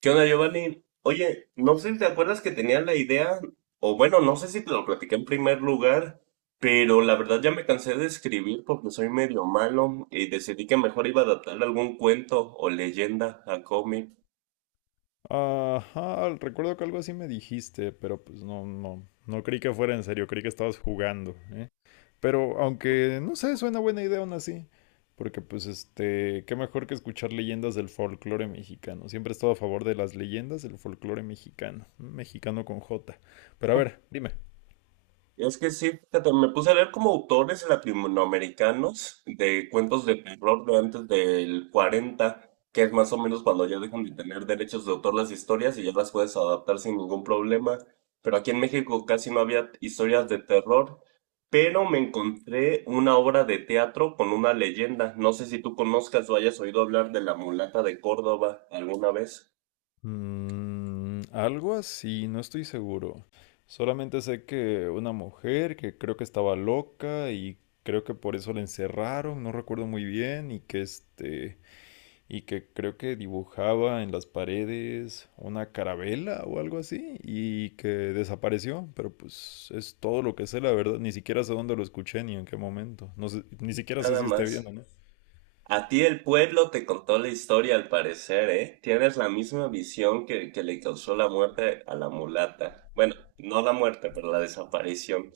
¿Qué onda, Giovanni? Oye, no sé si te acuerdas que tenía la idea, o bueno, no sé si te lo platiqué en primer lugar, pero la verdad ya me cansé de escribir porque soy medio malo y decidí que mejor iba a adaptar algún cuento o leyenda a cómic. Ajá, recuerdo que algo así me dijiste, pero pues no creí que fuera en serio, creí que estabas jugando, ¿eh? Pero aunque, no sé, suena buena idea aún así, porque pues qué mejor que escuchar leyendas del folclore mexicano. Siempre he estado a favor de las leyendas del folclore mexicano, mexicano con J. Pero a ver, dime. Es que sí, fíjate, me puse a leer como autores latinoamericanos de cuentos de terror de antes del 40, que es más o menos cuando ya dejan de tener derechos de autor las historias y ya las puedes adaptar sin ningún problema. Pero aquí en México casi no había historias de terror, pero me encontré una obra de teatro con una leyenda. No sé si tú conozcas o hayas oído hablar de la mulata de Córdoba alguna vez. Mm, algo así, no estoy seguro. Solamente sé que una mujer que creo que estaba loca y creo que por eso la encerraron, no recuerdo muy bien, y que y que creo que dibujaba en las paredes una carabela o algo así, y que desapareció, pero pues es todo lo que sé, la verdad, ni siquiera sé dónde lo escuché ni en qué momento. No sé, ni siquiera sé Nada si esté bien o más. no. A ti el pueblo te contó la historia al parecer, ¿eh? Tienes la misma visión que le causó la muerte a la mulata. Bueno, no la muerte, pero la desaparición.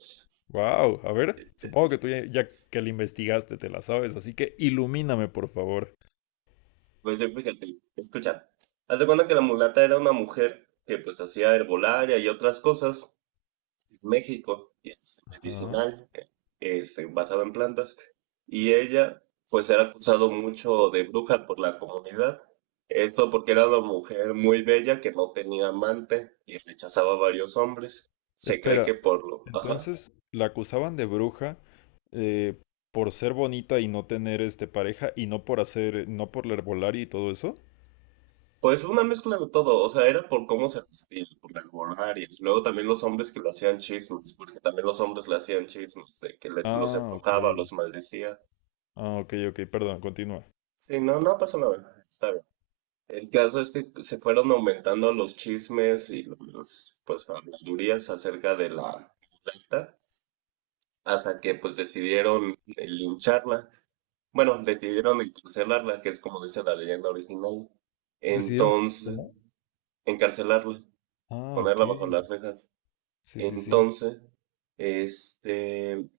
Wow, a ver, supongo que tú ya que la investigaste te la sabes, así que ilumíname, por favor. Pues sí, fíjate, escucha. Haz de cuenta que la mulata era una mujer que pues hacía herbolaria y otras cosas en México, y Ajá. medicinal. Basado en plantas, y ella pues era acusado mucho de bruja por la comunidad. Esto porque era una mujer muy bella que no tenía amante y rechazaba a varios hombres. Se cree Espera, que por lo... Ajá. entonces la acusaban de bruja eh, por ser bonita y no tener pareja y no por hacer, no por la herbolaria y todo eso. Pues una mezcla de todo, o sea, era por cómo se vestía, por el borrar, y luego también los hombres que le hacían chismes, porque también los hombres le hacían chismes, de que les, los Ah, ok. embrujaba, los maldecía. Ah, ok, perdón, continúa. Sí, no, no pasa nada, está bien. El caso es que se fueron aumentando los chismes y los, pues, habladurías acerca de la mulata hasta que, pues, decidieron lincharla. Bueno, decidieron encarcelarla, que es como dice la leyenda original. Decidieron. Entonces, ¿Cómo? encarcelarla, Ah, ok. ponerla bajo las rejas. Sí, sí, sí. Entonces, este,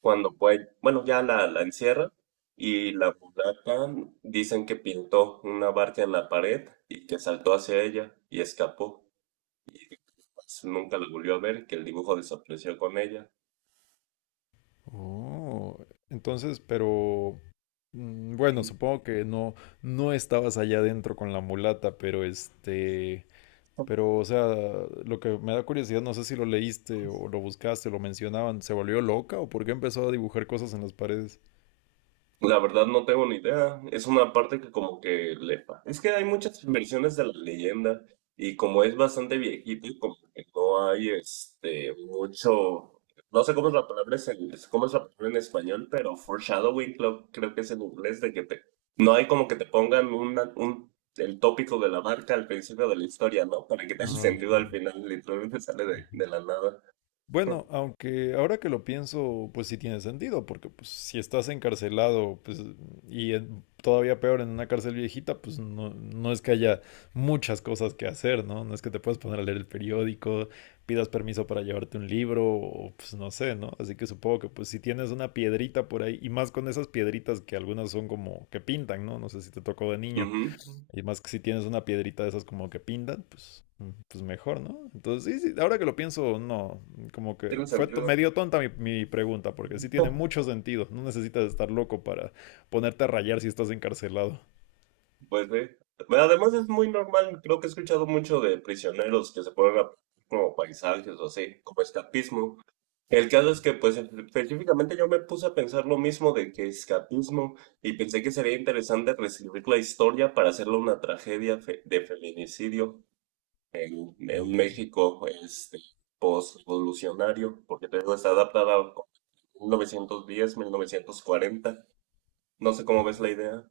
cuando puede, bueno, ya la encierra y la mulata dicen que pintó una barca en la pared y que saltó hacia ella y escapó. Pues, nunca la volvió a ver, que el dibujo desapareció con ella. Oh, entonces, pero mm, bueno, Y supongo que no, no estabas allá adentro con la mulata, pero pero, o sea, lo que me da curiosidad, no sé si lo leíste o lo buscaste, lo mencionaban, ¿se volvió loca o por qué empezó a dibujar cosas en las paredes? la verdad no tengo ni idea. Es una parte que como que le... Es que hay muchas versiones de la leyenda y como es bastante viejito y como que no hay mucho... No sé cómo es la palabra, cómo es la palabra en español, pero foreshadowing creo, creo que es en inglés de que te... No hay como que te pongan el tópico de la marca al principio de la historia, ¿no? Para que tenga Ah, ok. sentido al final, literalmente sale de la nada. Bueno, aunque ahora que lo pienso, pues sí tiene sentido, porque pues si estás encarcelado, pues todavía peor en una cárcel viejita, pues no, no es que haya muchas cosas que hacer, ¿no? No es que te puedas poner a leer el periódico, pidas permiso para llevarte un libro, o pues no sé, ¿no? Así que supongo que pues si tienes una piedrita por ahí, y más con esas piedritas que algunas son como que pintan, ¿no? No sé si te tocó de niño. Ujú. Y más que si tienes una piedrita de esas como que pintan, pues, pues mejor, ¿no? Entonces, sí, sí, ahora que lo pienso, no. Como que Tiene fue to- sentido. Medio tonta mi pregunta, porque sí tiene No. mucho sentido. No necesitas estar loco para ponerte a rayar si estás encarcelado. Pues sí. Bueno, además es muy normal, creo que he escuchado mucho de prisioneros que se ponen a como paisajes o así, como escapismo. El caso es que, pues, específicamente yo me puse a pensar lo mismo de que escapismo y pensé que sería interesante reescribir la historia para hacerla una tragedia de feminicidio en un Oh. México, post-revolucionario, porque te digo, está adaptada a 1910, 1940. No sé cómo ves la idea.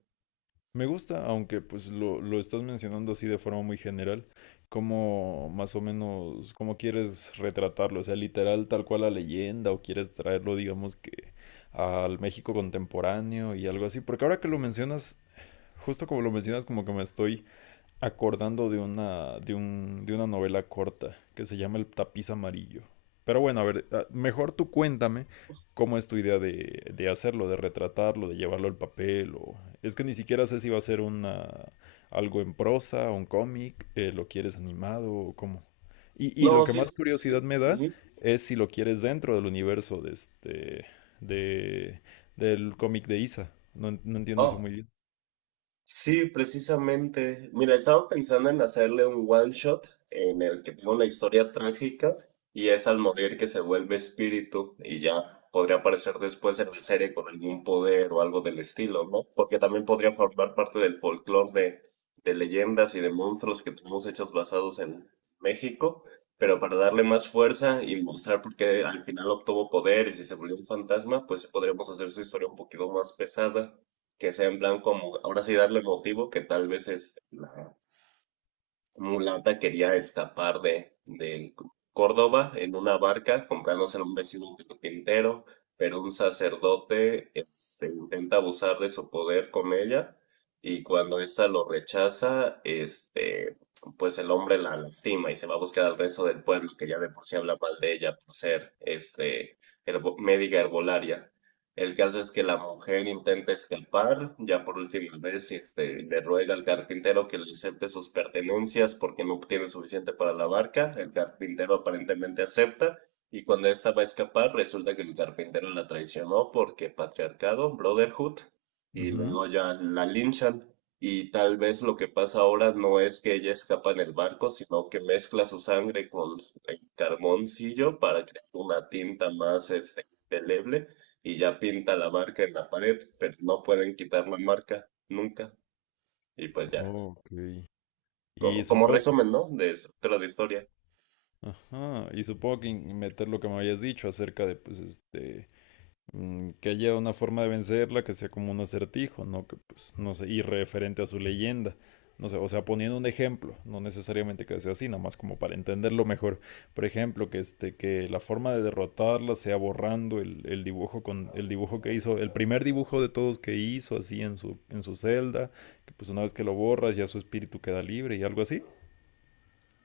Me gusta, aunque pues lo estás mencionando así de forma muy general, cómo más o menos, cómo quieres retratarlo, o sea, literal tal cual la leyenda, o quieres traerlo, digamos que al México contemporáneo y algo así, porque ahora que lo mencionas, justo como lo mencionas, como que me estoy acordando de una novela corta que se llama El tapiz amarillo. Pero bueno, a ver, ah, mejor tú cuéntame cómo es tu idea de hacerlo, de retratarlo, de llevarlo al papel. O... es que ni siquiera sé si va a ser algo en prosa, un cómic, lo quieres animado o cómo. Y lo No, que sí, más sí. curiosidad me da Ujú. es si lo quieres dentro del universo de de, del cómic de Isa. No entiendo eso Ah, muy bien. sí, precisamente. Mira, estaba pensando en hacerle un one shot en el que tenga una historia trágica y es al morir que se vuelve espíritu y ya podría aparecer después en la serie con algún poder o algo del estilo, ¿no? Porque también podría formar parte del folclore de leyendas y de monstruos que tenemos hechos basados en México, pero para darle más fuerza y mostrar por qué al final obtuvo poder y si se volvió un fantasma, pues podríamos hacer su historia un poquito más pesada que sea semblan como, ahora sí darle motivo que tal vez es la mulata quería escapar de Córdoba en una barca, comprándose a un vecino carpintero, pero un sacerdote intenta abusar de su poder con ella y cuando ésta lo rechaza, pues el hombre la lastima y se va a buscar al resto del pueblo que ya de por sí habla mal de ella por ser médica herbolaria. El caso es que la mujer intenta escapar, ya por última vez le ruega al carpintero que le acepte sus pertenencias porque no obtiene suficiente para la barca. El carpintero aparentemente acepta y cuando esta va a escapar resulta que el carpintero la traicionó porque patriarcado, brotherhood, y luego ya la linchan. Y tal vez lo que pasa ahora no es que ella escapa en el barco, sino que mezcla su sangre con el carboncillo para crear una tinta más indeleble y ya pinta la marca en la pared, pero no pueden quitar la marca nunca. Y pues ya, Ok. Y como, como supongo resumen, que, ¿no? De estructura de historia. ajá, y supongo que meter lo que me habías dicho acerca de, pues, mm, que haya una forma de vencerla que sea como un acertijo, ¿no? Que, pues, no sé, y referente a su leyenda. No sé, o sea, poniendo un ejemplo, no necesariamente que sea así, nada más como para entenderlo mejor. Por ejemplo, que que la forma de derrotarla sea borrando el dibujo el dibujo que hizo, el primer dibujo de todos que hizo así en en su celda, que pues una vez que lo borras ya su espíritu queda libre y algo así.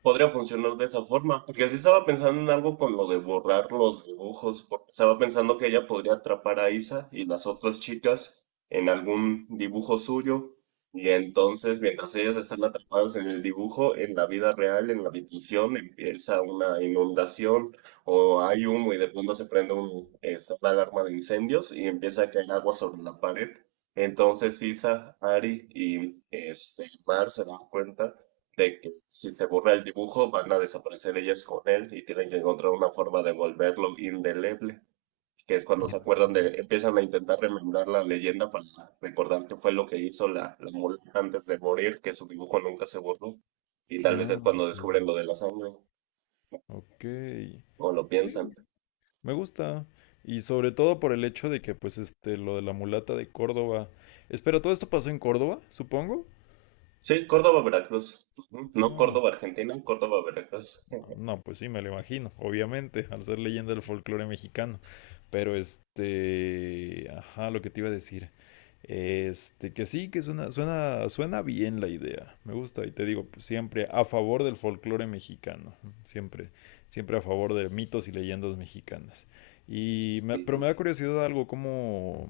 Podría funcionar de esa forma, porque así estaba pensando en algo con lo de borrar los dibujos, porque estaba pensando que ella podría atrapar a Isa y las otras chicas en algún dibujo suyo, y entonces mientras ellas están atrapadas en el dibujo, en la vida real, en la habitación, empieza una inundación o hay humo y de pronto se prende una alarma de incendios y empieza a caer agua sobre la pared. Entonces Isa, Ari y Mar se dan cuenta de que si se borra el dibujo van a desaparecer ellas con él y tienen que encontrar una forma de volverlo indeleble, que es cuando se acuerdan empiezan a intentar remembrar la leyenda para recordar qué fue lo que hizo la, la mula antes de morir, que su dibujo nunca se borró, y tal vez es Ah, cuando descubren lo de la sangre, ok. o lo Sí, piensan. me gusta. Y sobre todo por el hecho de que, pues, lo de la mulata de Córdoba. Espera, ¿todo esto pasó en Córdoba, supongo? Sí, Córdoba, Veracruz. Ujú. No Ah. Córdoba, Argentina, Córdoba, Veracruz. No, pues sí, me lo imagino, obviamente, al ser leyenda del folclore mexicano. Pero ajá, lo que te iba a decir. Que sí, que suena bien la idea. Me gusta y te digo, pues, siempre a favor del folclore mexicano, siempre, siempre a favor de mitos y leyendas mexicanas. Pero me da curiosidad algo como,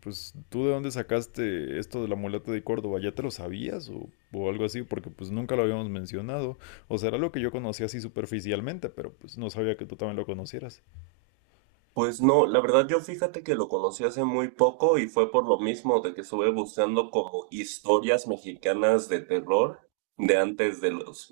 pues, ¿tú de dónde sacaste esto de la mulata de Córdoba? ¿Ya te lo sabías o algo así? Porque pues nunca lo habíamos mencionado. O sea, era lo que yo conocía así superficialmente, pero pues no sabía que tú también lo conocieras. Pues no, la verdad yo fíjate que lo conocí hace muy poco y fue por lo mismo de que estuve buscando como historias mexicanas de terror de antes de los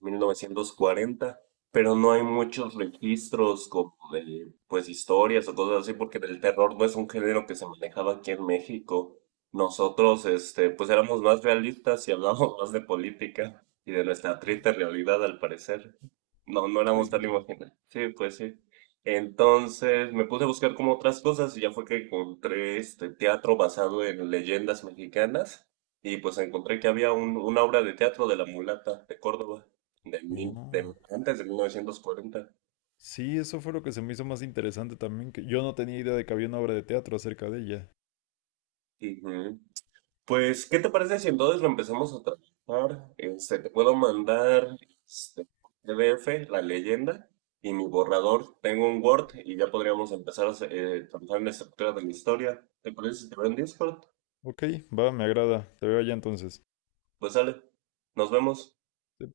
1940, pero no hay muchos registros como de pues historias o cosas así porque el terror no es un género que se manejaba aquí en México. Nosotros pues éramos más realistas y hablábamos más de política y de nuestra triste realidad al parecer. No, no éramos Sí, sí, tan sí. imaginativos. Sí, pues sí. Entonces me puse a buscar como otras cosas y ya fue que encontré este teatro basado en leyendas mexicanas y pues encontré que había una obra de teatro de La Mulata de Córdoba de, mil, Oh. de antes de 1940. Sí, eso fue lo que se me hizo más interesante también, que yo no tenía idea de que había una obra de teatro acerca de ella. Ujú. Pues, ¿qué te parece si entonces lo empezamos a trabajar? Te puedo mandar este PDF, la leyenda y mi borrador. Tengo un Word y ya podríamos empezar a trabajar en la estructura de la historia. ¿Te parece si te veo en Discord? Ok, va, me agrada. Te veo allá entonces. Pues sale. Nos vemos. Sí,